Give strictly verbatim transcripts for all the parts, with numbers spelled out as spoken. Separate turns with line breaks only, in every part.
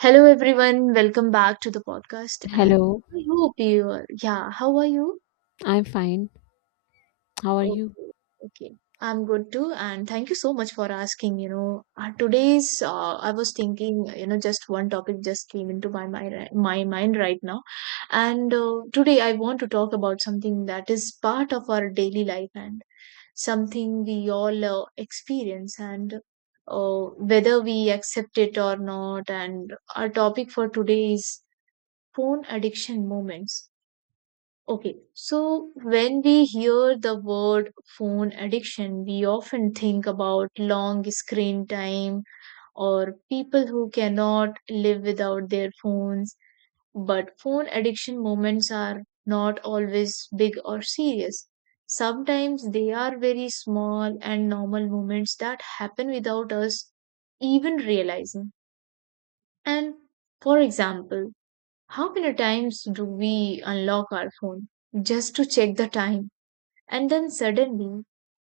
Hello everyone, welcome back to the podcast, and
Hello,
I hope you are. Yeah, how are you?
I'm fine. How are
Okay,
you?
okay. I'm good too, and thank you so much for asking, you know. Uh, today's uh, I was thinking, you know, just one topic just came into my mind ri- my mind right now. And uh, today I want to talk about something that is part of our daily life, and something we all uh, experience, and uh, whether we accept it or not. And our topic for today is phone addiction moments. Okay, so when we hear the word phone addiction, we often think about long screen time or people who cannot live without their phones. But phone addiction moments are not always big or serious. Sometimes they are very small and normal moments that happen without us even realizing. And for example, how many times do we unlock our phone just to check the time? And then suddenly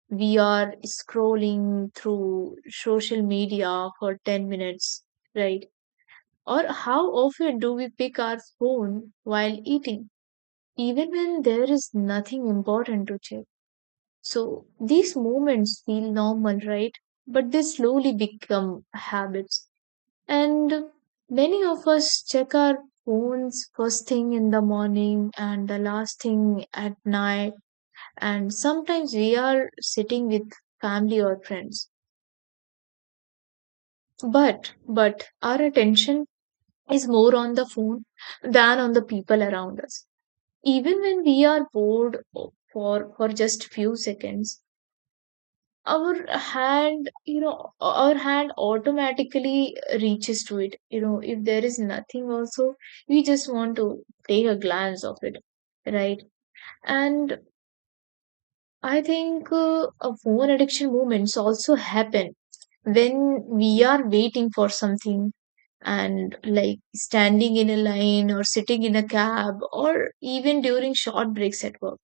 we are scrolling through social media for ten minutes, right? Or how often do we pick our phone while eating, even when there is nothing important to check? So these moments feel normal, right? But they slowly become habits, and many of us check our phones first thing in the morning and the last thing at night. And sometimes we are sitting with family or friends. But, but our attention is more on the phone than on the people around us. Even when we are bored for, for just few seconds, our hand you know our hand automatically reaches to it. You know, if there is nothing also, we just want to take a glance of it, right? And I think uh, uh, phone addiction movements also happen when we are waiting for something, and like standing in a line or sitting in a cab or even during short breaks at work.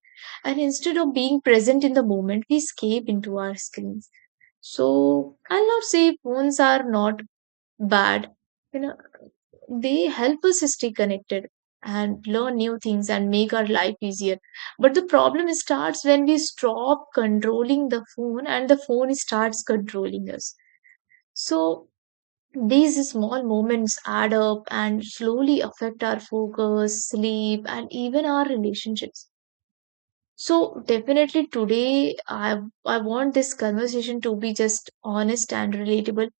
And instead of being present in the moment, we escape into our screens. So I'll not say phones are not bad. You know, they help us stay connected and learn new things and make our life easier. But the problem starts when we stop controlling the phone and the phone starts controlling us. So these small moments add up and slowly affect our focus, sleep, and even our relationships. So definitely, today I I want this conversation to be just honest and relatable,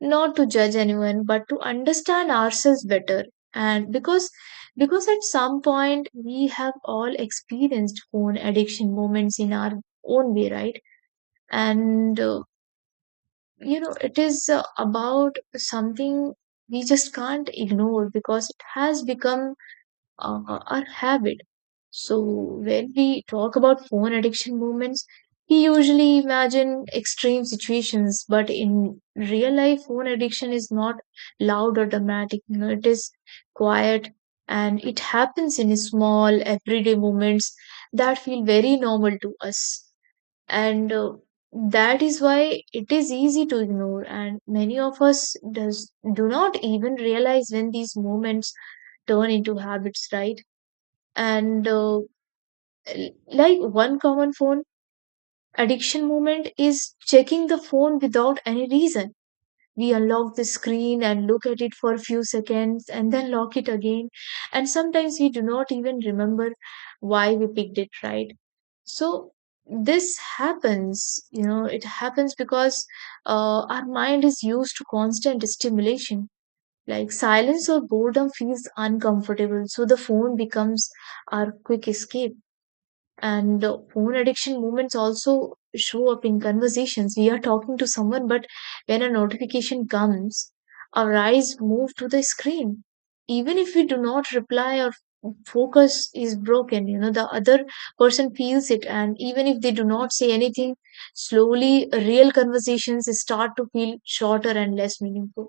not to judge anyone but to understand ourselves better. And because because at some point we have all experienced phone addiction moments in our own way, right? And uh, you know, it is uh, about something we just can't ignore because it has become, uh, or habit. So when we talk about phone addiction movements, we usually imagine extreme situations, but in real life, phone addiction is not loud or dramatic. You know, it is quiet, and it happens in small everyday moments that feel very normal to us. And uh, that is why it is easy to ignore, and many of us does do not even realize when these moments turn into habits, right? And uh, l- like one common phone addiction moment is checking the phone without any reason. We unlock the screen and look at it for a few seconds and then lock it again. And sometimes we do not even remember why we picked it, right? So this happens you know It happens because uh, our mind is used to constant stimulation. Like, silence or boredom feels uncomfortable, so the phone becomes our quick escape. And uh, phone addiction moments also show up in conversations. We are talking to someone, but when a notification comes, our eyes move to the screen. Even if we do not reply, our focus is broken you know The other person feels it, and even if they do not say anything, slowly real conversations start to feel shorter and less meaningful.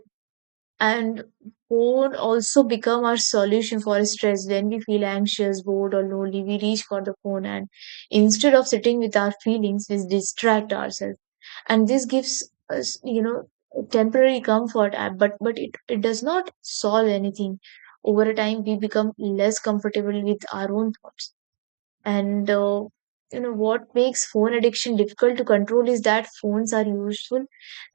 And board also become our solution for stress. When we feel anxious, bored, or lonely, we reach for the phone, and instead of sitting with our feelings, we distract ourselves. And this gives us, you know, temporary comfort, uh, but but it, it does not solve anything. Over a time, we become less comfortable with our own thoughts. And uh, you know what makes phone addiction difficult to control is that phones are useful,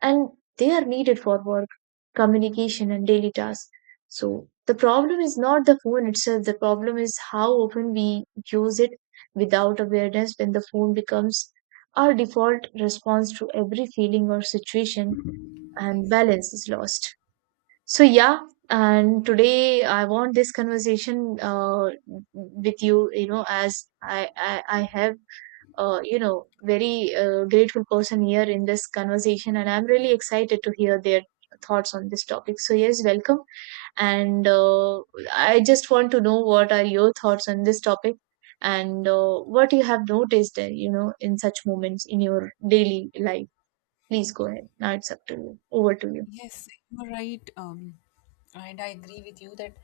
and they are needed for work, communication, and daily tasks. So the problem is not the phone itself. The problem is how often we use it without awareness, when the phone becomes our default response to every feeling or situation, and balance is lost. So yeah, and today I want this conversation uh, with you. You know, as I I, I have uh, you know very uh, grateful person here in this conversation, and I'm really excited to hear their thoughts on this topic. So yes, welcome, and uh, I just want to know what are your thoughts on this topic, and uh, what you have noticed, uh, you know, in such moments in your daily life. Please go ahead. Now it's up to you. Over to you.
Yes, you're right. Um, and I agree with you that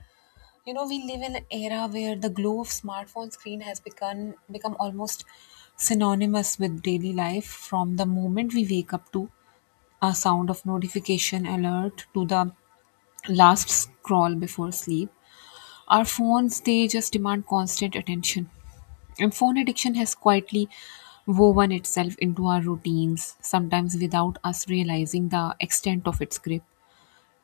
you know we live in an era where the glow of smartphone screen has become become almost synonymous with daily life. From the moment we wake up to a sound of notification alert to the last scroll before sleep, our phones, they just demand constant attention. And phone addiction has quietly woven itself into our routines, sometimes without us realizing the extent of its grip.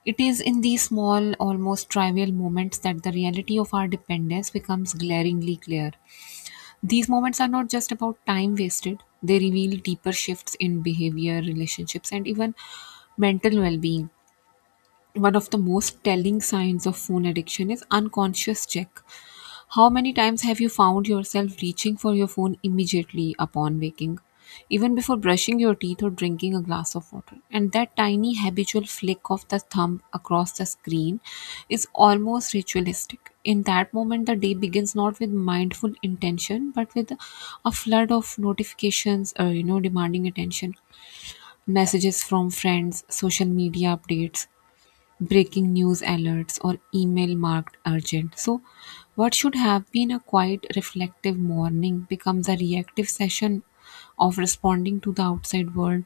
It is in these small, almost trivial moments that the reality of our dependence becomes glaringly clear. These moments are not just about time wasted, they reveal deeper shifts in behavior, relationships, and even mental well being. One of the most telling signs of phone addiction is unconscious check. How many times have you found yourself reaching for your phone immediately upon waking, even before brushing your teeth or drinking a glass of water? And that tiny habitual flick of the thumb across the screen is almost ritualistic. In that moment, the day begins not with mindful intention, but with a flood of notifications, uh, you know, demanding attention, messages from friends, social media updates, breaking news alerts or email marked urgent. So, what should have been a quiet, reflective morning becomes a reactive session of responding to the outside world.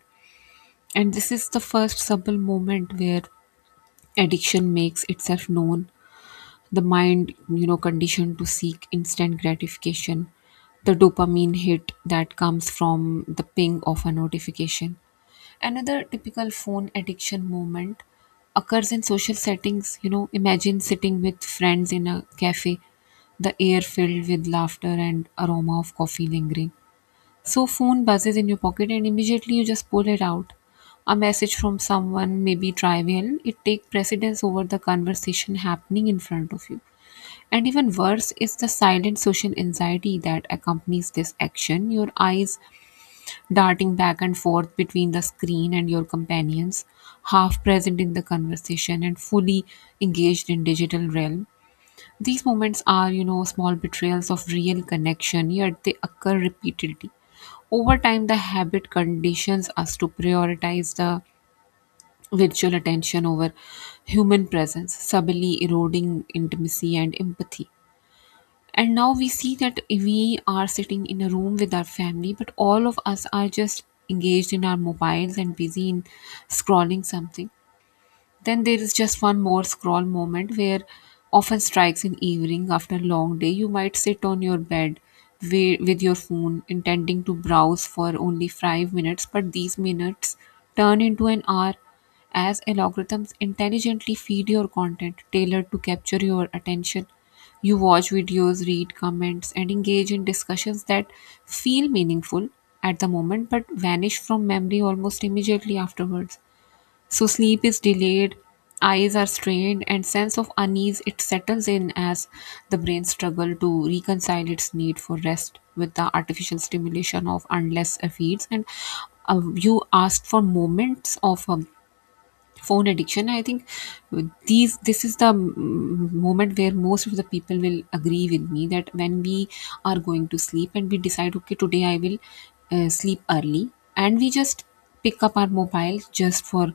And this is the first subtle moment where addiction makes itself known. The mind, you know, conditioned to seek instant gratification, the dopamine hit that comes from the ping of a notification. Another typical phone addiction moment occurs in social settings. You know, imagine sitting with friends in a cafe, the air filled with laughter and aroma of coffee lingering. So phone buzzes in your pocket and immediately you just pull it out. A message from someone maybe trivial, it take precedence over the conversation happening in front of you. And even worse is the silent social anxiety that accompanies this action. Your eyes darting back and forth between the screen and your companions, half present in the conversation and fully engaged in digital realm. These moments are, you know, small betrayals of real connection, yet they occur repeatedly. Over time, the habit conditions us to prioritize the virtual attention over human presence, subtly eroding intimacy and empathy. And now we see that we are sitting in a room with our family, but all of us are just engaged in our mobiles and busy in scrolling something. Then there is just one more scroll moment where often strikes in evening after a long day. You might sit on your bed wi- with your phone, intending to browse for only five minutes, but these minutes turn into an hour as algorithms intelligently feed your content tailored to capture your attention. You watch videos, read comments, and engage in discussions that feel meaningful at the moment but vanish from memory almost immediately afterwards. So sleep is delayed, eyes are strained, and sense of unease it settles in as the brain struggle to reconcile its need for rest with the artificial stimulation of endless feeds. And uh, you asked for moments of um, phone addiction. I think these this is the mm, moment where most of the people will agree with me that when we are going to sleep and we decide, okay, today I will uh, sleep early, and we just pick up our mobile just for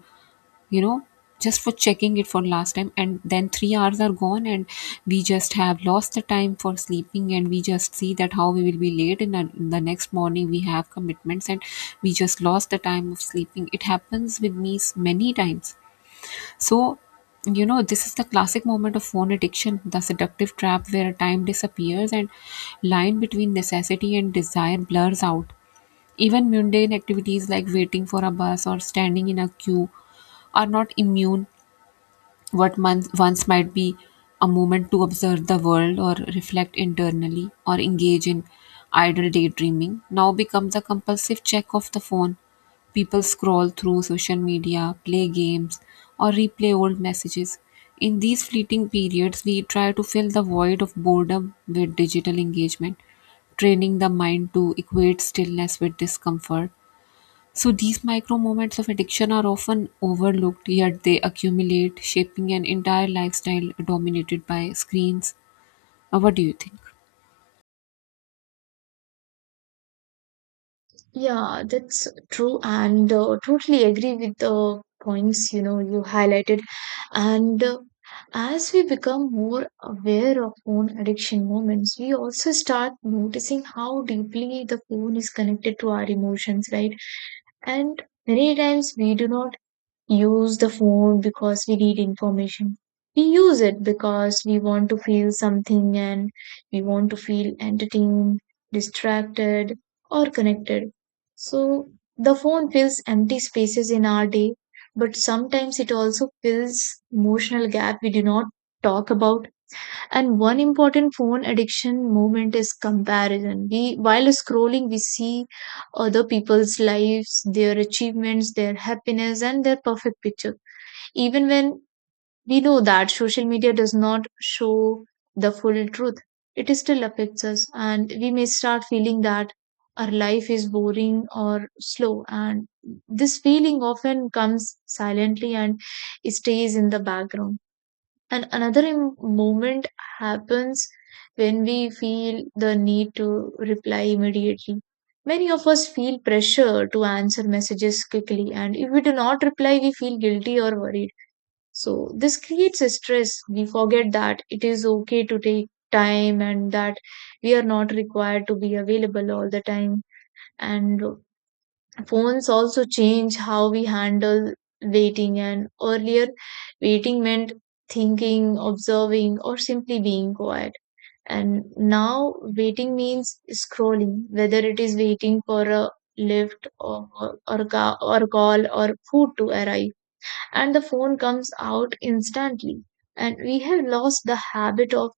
you know just for checking it for last time, and then three hours are gone, and we just have lost the time for sleeping, and we just see that how we will be late in, the- in the next morning we have commitments, and we just lost the time of sleeping. It happens with me s- many times. So you know this is the classic moment of phone addiction, the seductive trap where time disappears and line between necessity and desire blurs out. Even mundane activities like waiting for a bus or standing in a queue are not immune. What month, once might be a moment to observe the world or reflect internally or engage in idle daydreaming, now becomes a compulsive check of the phone. People scroll through social media, play games, or replay old messages. In these fleeting periods, we try to fill the void of boredom with digital engagement, training the mind to equate stillness with discomfort. So these micro moments of addiction are often overlooked, yet they accumulate, shaping an entire lifestyle dominated by screens. Uh, what do you think?
Yeah, that's true, and uh, totally agree with the points you know you highlighted. And uh, as we become more aware of phone addiction moments, we also start noticing how deeply the phone is connected to our emotions, right? And many times we do not use the phone because we need information. We use it because we want to feel something, and we want to feel entertained, distracted, or connected. So the phone fills empty spaces in our day, but sometimes it also fills emotional gap we do not talk about. And one important phone addiction moment is comparison. We, while scrolling, we see other people's lives, their achievements, their happiness, and their perfect picture. Even when we know that social media does not show the full truth, it still affects us, and we may start feeling that our life is boring or slow. And this feeling often comes silently and stays in the background. And another im- moment happens when we feel the need to reply immediately. Many of us feel pressure to answer messages quickly, and if we do not reply, we feel guilty or worried. So, this creates a stress. We forget that it is okay to take time, and that we are not required to be available all the time. And phones also change how we handle waiting, and earlier, waiting meant thinking, observing, or simply being quiet. And now, waiting means scrolling, whether it is waiting for a lift or, or, a ca- or a call or food to arrive, and the phone comes out instantly. And we have lost the habit of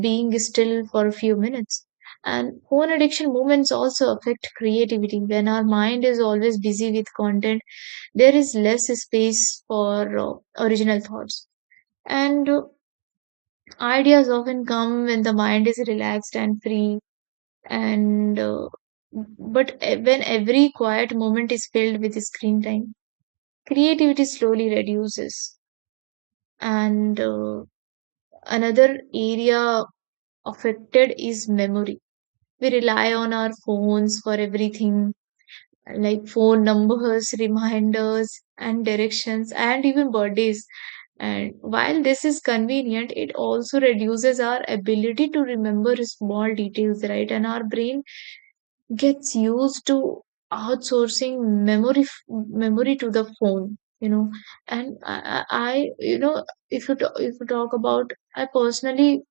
being still for a few minutes. And phone addiction moments also affect creativity. When our mind is always busy with content, there is less space for uh, original thoughts. And uh, ideas often come when the mind is relaxed and free. And uh, but e- when every quiet moment is filled with screen time, creativity slowly reduces. And uh, another area affected is memory. We rely on our phones for everything, like phone numbers, reminders, and directions, and even birthdays. And while this is convenient, it also reduces our ability to remember small details, right? And our brain gets used to outsourcing memory f- memory to the phone you know And i, I I, you know if you ta- if you talk about I personally,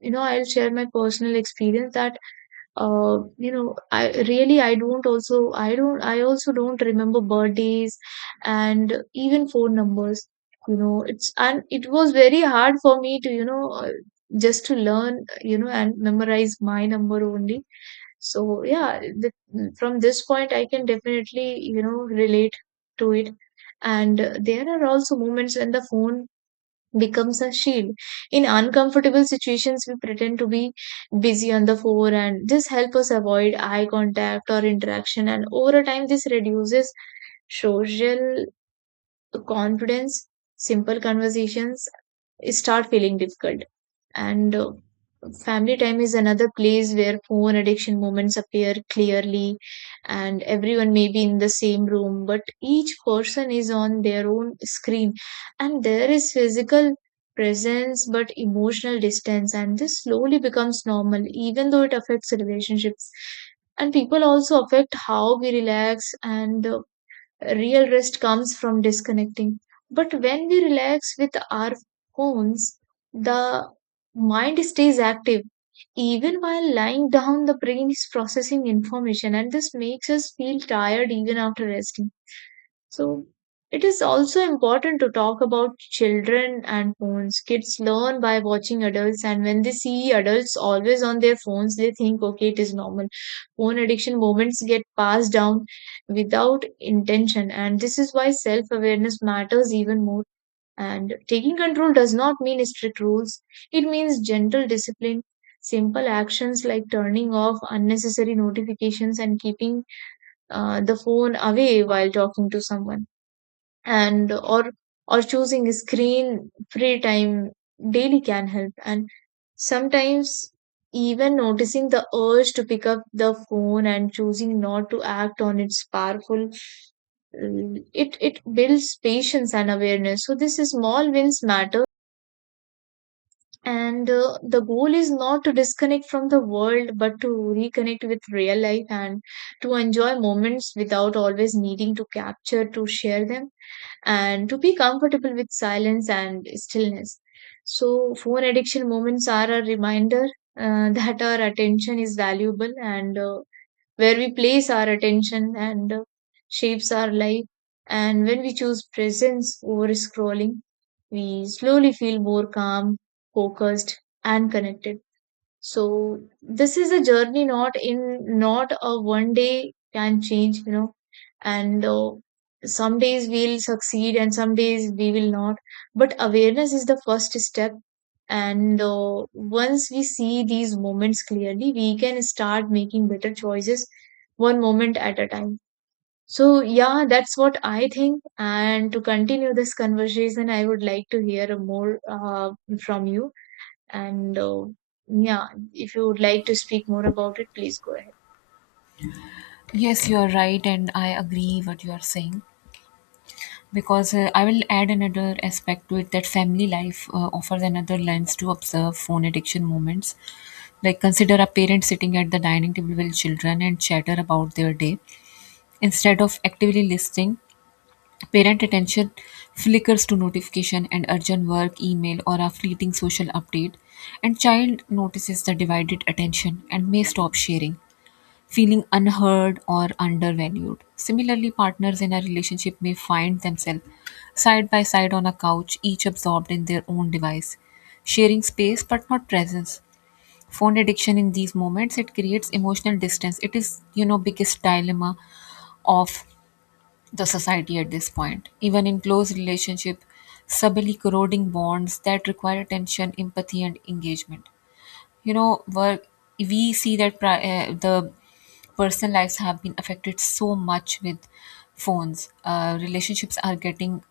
you know I'll share my personal experience that uh, you know i really I don't, also I don't, I also don't remember birthdays and even phone numbers. you know it's and it was very hard for me to, you know uh, just to learn, you know and memorize my number only. So yeah, the, from this point, I can definitely, you know, relate to it. And uh, there are also moments when the phone becomes a shield. In uncomfortable situations, we pretend to be busy on the phone, and this helps us avoid eye contact or interaction. And over time, this reduces social confidence. Simple conversations start feeling difficult. And uh, family time is another place where phone addiction moments appear clearly. And everyone may be in the same room, but each person is on their own screen. And there is physical presence but emotional distance. And this slowly becomes normal, even though it affects relationships. And people also affect how we relax. And uh, real rest comes from disconnecting. But when we relax with our phones, the mind stays active. Even while lying down, the brain is processing information, and this makes us feel tired even after resting. So it is also important to talk about children and phones. Kids learn by watching adults, and when they see adults always on their phones, they think, okay, it is normal. Phone addiction moments get passed down without intention, and this is why self awareness matters even more. And taking control does not mean strict rules, it means gentle discipline. Simple actions like turning off unnecessary notifications and keeping uh, the phone away while talking to someone and or or choosing screen free time daily can help, and sometimes even noticing the urge to pick up the phone and choosing not to act on its powerful. Mm, it it builds patience and awareness, so these small wins matter. And uh, the goal is not to disconnect from the world but to reconnect with real life, and to enjoy moments without always needing to capture to share them, and to be comfortable with silence and stillness. So, phone addiction moments are a reminder, uh, that our attention is valuable, and uh, where we place our attention and uh, shapes our life. And when we choose presence over scrolling, we slowly feel more calm, focused, and connected. So this is a journey, not in not a one day can change, you know, and uh, some days we'll succeed and some days we will not. But awareness is the first step. And uh, once we see these moments clearly, we can start making better choices one moment at a time. So, yeah, that's what I think. And to continue this conversation, I would like to hear more uh, from you. And uh, yeah, if you would like to speak more about it, please go ahead.
Yes, you are right, and I agree what you are saying. Because uh, I will add another aspect to it that family life uh, offers another lens to observe phone addiction moments. Like consider a parent sitting at the dining table with children and chatter about their day, instead of actively listening. Parent attention flickers to notification and urgent work, email, or a fleeting social update, and child notices the divided attention and may stop sharing, feeling unheard or undervalued. Similarly, partners in a relationship may find themselves side by side on a couch, each absorbed in their own device, sharing space but not presence. Phone addiction in these moments it creates emotional distance. It is you know biggest dilemma of the society at this point. Even in close relationship, subtly corroding bonds that require attention, empathy, and engagement. You know, work, we see that pri- uh, the personal lives have been affected so much with phones. Uh, relationships are getting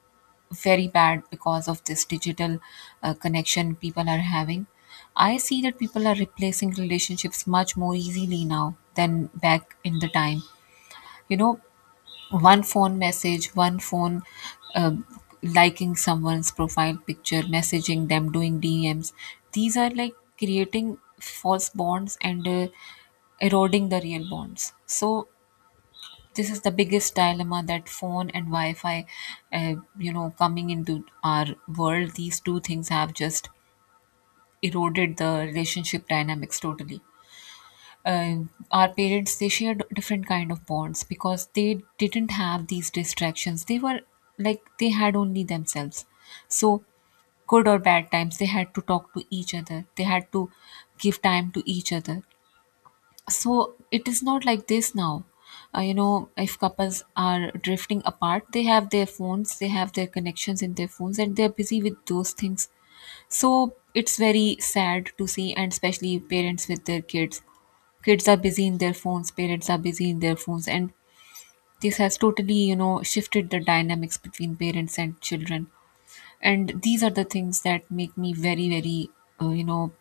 very bad because of this digital uh, connection people are having. I see that people are replacing relationships much more easily now than back in the time. You know, one phone message, one phone um liking someone's profile picture, messaging them, doing D Ms. These are like creating false bonds and uh, eroding the real bonds. So this is the biggest dilemma that phone and Wi-Fi, uh, you know, coming into our world. These two things have just eroded the relationship dynamics totally. uh, our parents, they shared different kind of bonds because they didn't have these distractions. They were like they had only themselves. So good or bad times, they had to talk to each other, they had to give time to each other. So it is not like this now. uh, you know if couples are drifting apart, they have their phones, they have their connections in their phones and they're busy with those things. So it's very sad to see, and especially parents with their kids, kids are busy in their phones, parents are busy in their phones, and this has totally you know shifted the dynamics between parents and children. And these are the things that make me very very uh, you know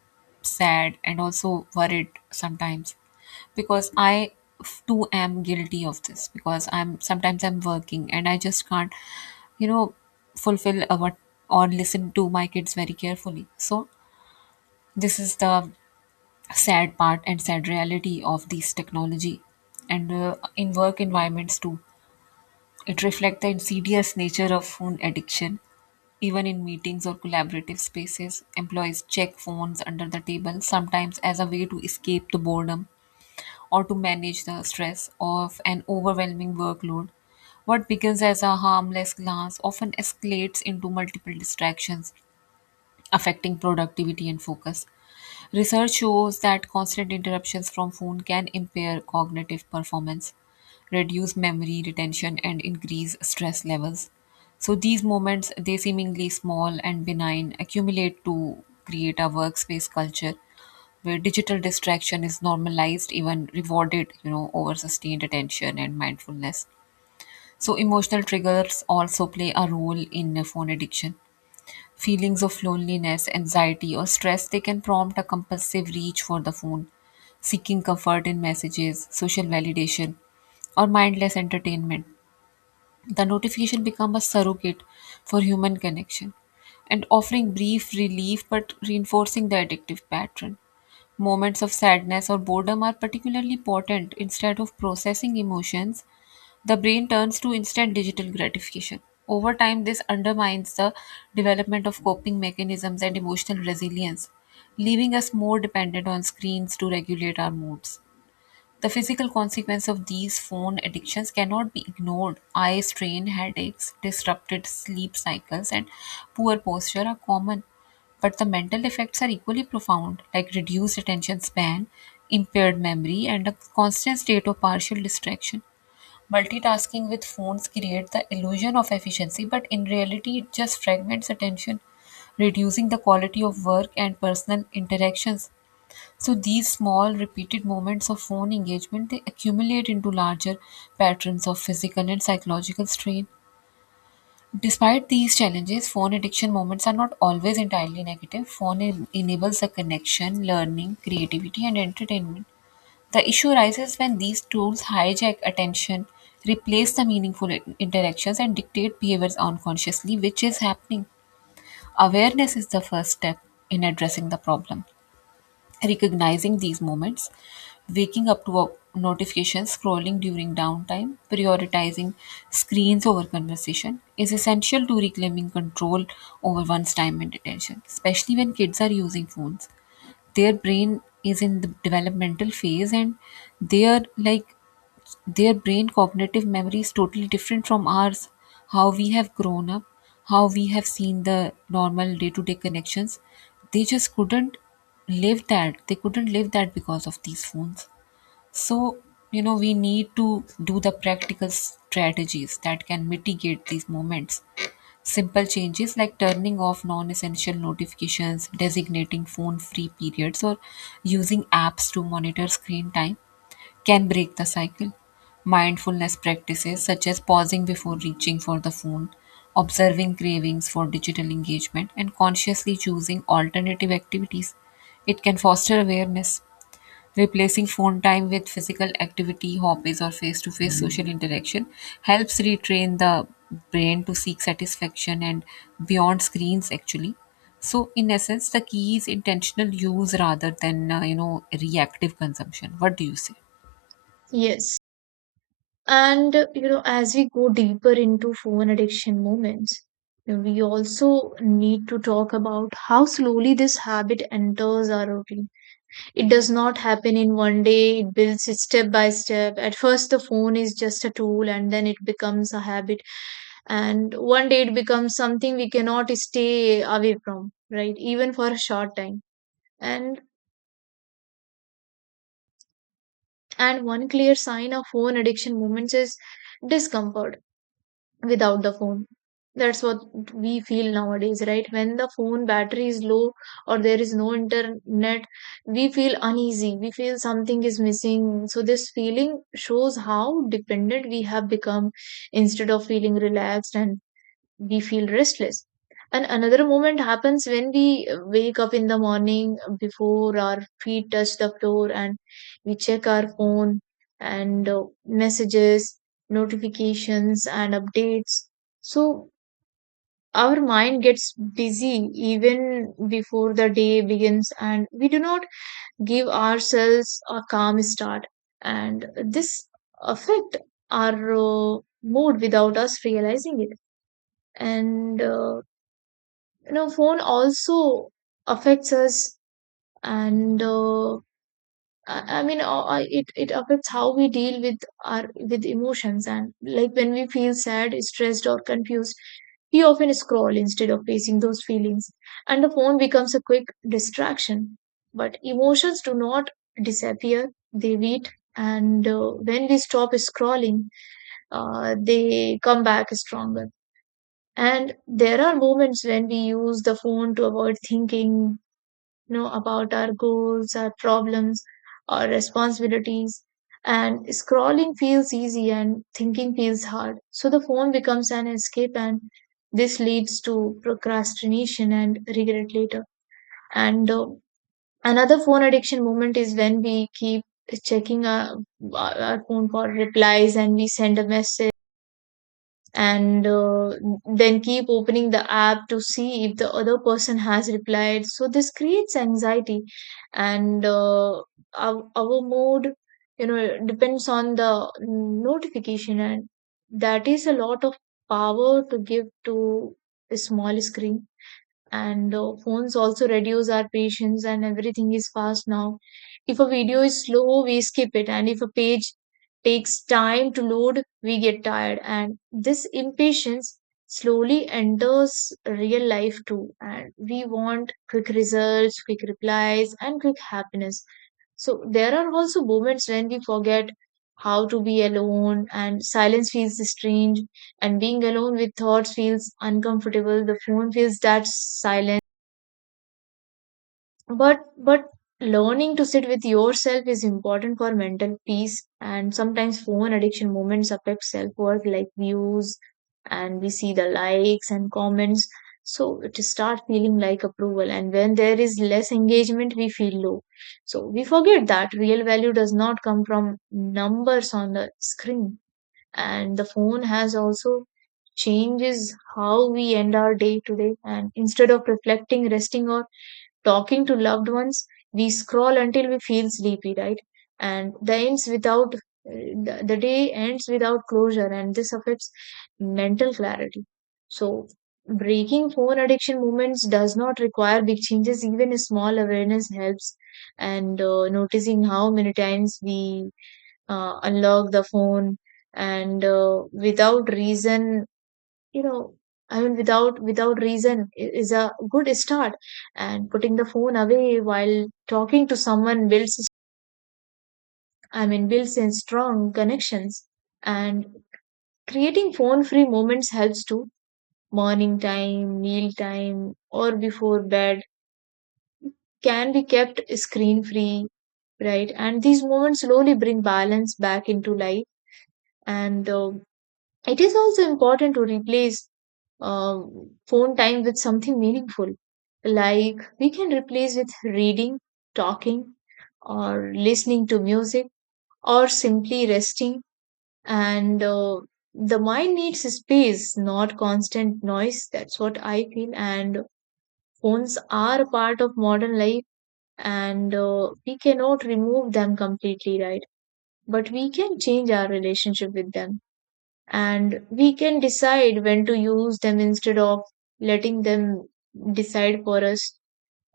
sad and also worried sometimes, because I f- too am guilty of this, because I'm sometimes I'm working and I just can't you know fulfill uh, what or listen to my kids very carefully. So this is the sad part and sad reality of this technology. And uh, in work environments too, it reflects the insidious nature of phone addiction. Even in meetings or collaborative spaces, employees check phones under the table, sometimes as a way to escape the boredom or to manage the stress of an overwhelming workload. What begins as a harmless glance often escalates into multiple distractions, affecting productivity and focus. Research shows that constant interruptions from phone can impair cognitive performance, reduce memory retention, and increase stress levels. So these moments, they seemingly small and benign, accumulate to create a workspace culture where digital distraction is normalized, even rewarded, you know, over sustained attention and mindfulness. So emotional triggers also play a role in phone addiction. Feelings of loneliness, anxiety, or stress, they can prompt a compulsive reach for the phone, seeking comfort in messages, social validation, or mindless entertainment. The notification become a surrogate for human connection and offering brief relief but reinforcing the addictive pattern. Moments of sadness or boredom are particularly potent. Instead of processing emotions, the brain turns to instant digital gratification. Over time, this undermines the development of coping mechanisms and emotional resilience, leaving us more dependent on screens to regulate our moods. The physical consequence of these phone addictions cannot be ignored. Eye strain, headaches, disrupted sleep cycles, and poor posture are common, but the mental effects are equally profound, like reduced attention span, impaired memory, and a constant state of partial distraction. Multitasking with phones creates the illusion of efficiency, but in reality, it just fragments attention, reducing the quality of work and personal interactions. So these small repeated moments of phone engagement, they accumulate into larger patterns of physical and psychological strain. Despite these challenges, phone addiction moments are not always entirely negative. Phone en- enables the connection, learning, creativity, and entertainment. The issue arises when these tools hijack attention, replace the meaningful in- interactions, and dictate behaviors unconsciously, which is happening. Awareness is the first step in addressing the problem. Recognizing these moments, waking up to a- notifications, scrolling during downtime, prioritizing screens over conversation is essential to reclaiming control over one's time and attention, especially when kids are using phones. Their brain is in the developmental phase, and they are like their brain cognitive memory is totally different from ours. How we have grown up, how we have seen the normal day to day connections, they just couldn't live that. They couldn't live that because of these phones. So you know we need to do the practical strategies that can mitigate these moments. Simple changes like turning off non essential notifications, designating phone free periods, or using apps to monitor screen time can break the cycle. Mindfulness practices such as pausing before reaching for the phone, observing cravings for digital engagement, and consciously choosing alternative activities. It can foster awareness. Replacing phone time with physical activity, hobbies, or face to face social interaction helps retrain the brain to seek satisfaction and beyond screens, actually. So, in essence, the key is intentional use rather than, uh, you know, reactive consumption. What do you say?
Yes. And, uh, you know, as we go deeper into phone addiction moments, you know, we also need to talk about how slowly this habit enters our routine. It does not happen in one day, it builds it step by step. At first, the phone is just a tool, and then it becomes a habit. And one day, it becomes something we cannot stay away from, right? Even for a short time. And And one clear sign of phone addiction moments is discomfort without the phone. That's what we feel nowadays, right? When the phone battery is low or there is no internet, we feel uneasy. We feel something is missing. So, this feeling shows how dependent we have become. Instead of feeling relaxed, and we feel restless, and another moment happens when we wake up in the morning, before our feet touch the floor, and we check our phone and uh, messages, notifications, and updates. So our mind gets busy even before the day begins, and we do not give ourselves a calm start, and this affect our uh, mood without us realizing it. And uh, you know phone also affects us, and uh, I I mean, uh, uh, it it affects how we deal with our with emotions. And like when we feel sad, stressed, or confused, we often scroll instead of facing those feelings, and the phone becomes a quick distraction. But emotions do not disappear; they wait, and uh, when we stop scrolling, uh, they come back stronger. And there are moments when we use the phone to avoid thinking, you know about our goals, our problems, our responsibilities, and scrolling feels easy and thinking feels hard, so the phone becomes an escape, and this leads to procrastination and regret later. And uh, another phone addiction moment is when we keep checking our, our phone for replies, and we send a message and uh, then keep opening the app to see if the other person has replied, so this creates anxiety, and uh, our, our mood you know depends on the notification, and that is a lot of power to give to a small screen. And uh, phones also reduce our patience, and everything is fast now. If a video is slow, we skip it, and if a page takes time to load, we get tired, and this impatience slowly enters real life too, and we want quick results, quick replies, and quick happiness. So there are also moments when we forget how to be alone, and silence feels strange and being alone with thoughts feels uncomfortable. The phone feels that silent. But but learning to sit with yourself is important for mental peace. And sometimes phone addiction moments affect self worth, like views, and we see the likes and comments. So it start feeling like approval, and when there is less engagement, we feel low. So we forget that real value does not come from numbers on the screen. And the phone has also changes how we end our day today, and instead of reflecting, resting, or talking to loved ones, we scroll until we feel sleepy, right? And the ends without uh, the, the day ends without closure, and this affects mental clarity. So breaking phone addiction movements does not require big changes. Even a small awareness helps. And uh, noticing how many times we uh, unlock the phone and uh, without reason, you know I mean, without without reason, i- is a good start. And putting the phone away while talking to someone builds, I mean, builds in strong connections. And creating phone free moments helps too. Morning time, meal time, or before bed can be kept screen free, right? And these moments slowly bring balance back into life. And uh, it is also important to replace um, phone time with something meaningful. Like we can replace with reading, talking, or listening to music, or simply resting. And uh, the mind needs space, not constant noise. That's what I feel. And phones are a part of modern life, and uh, we cannot remove them completely, right? But we can change our relationship with them, and we can decide when to use them instead of letting them decide for us.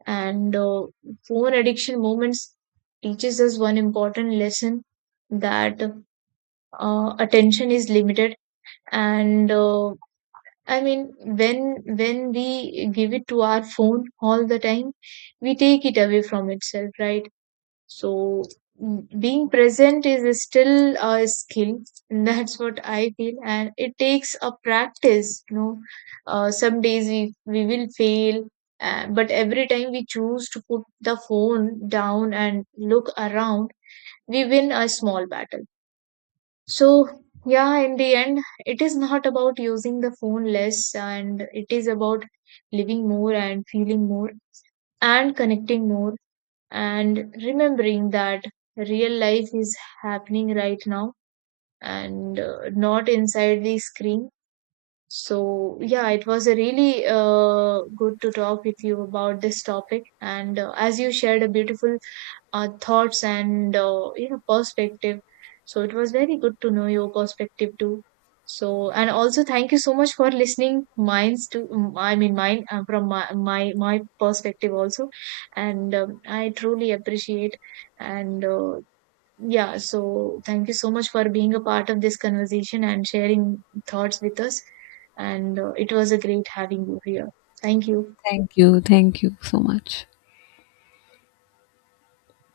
And uh, phone addiction moments teaches us one important lesson, that uh, attention is limited, and uh, I mean, when when we give it to our phone all the time, we take it away from itself, right? So, mm, being present is still a skill, and that's what I feel, and it takes a practice. You know, uh, some days we we will fail, uh, but every time we choose to put the phone down and look around, we win a small battle. So yeah, in the end, it is not about using the phone less, and it is about living more and feeling more and connecting more and remembering that real life is happening right now, and uh, not inside the screen. So, yeah, it was a really uh, good to talk with you about this topic. And uh, as you shared a beautiful uh, thoughts and uh, you know perspective, so it was very good to know your perspective too. So, and also thank you so much for listening mines to mm, I mean mine uh, from my my my perspective also, and um, I truly appreciate. And uh, yeah, so thank you so much for being a part of this conversation and sharing thoughts with us. And uh, it was a great having you here. Thank you.
Thank you. Thank you so much.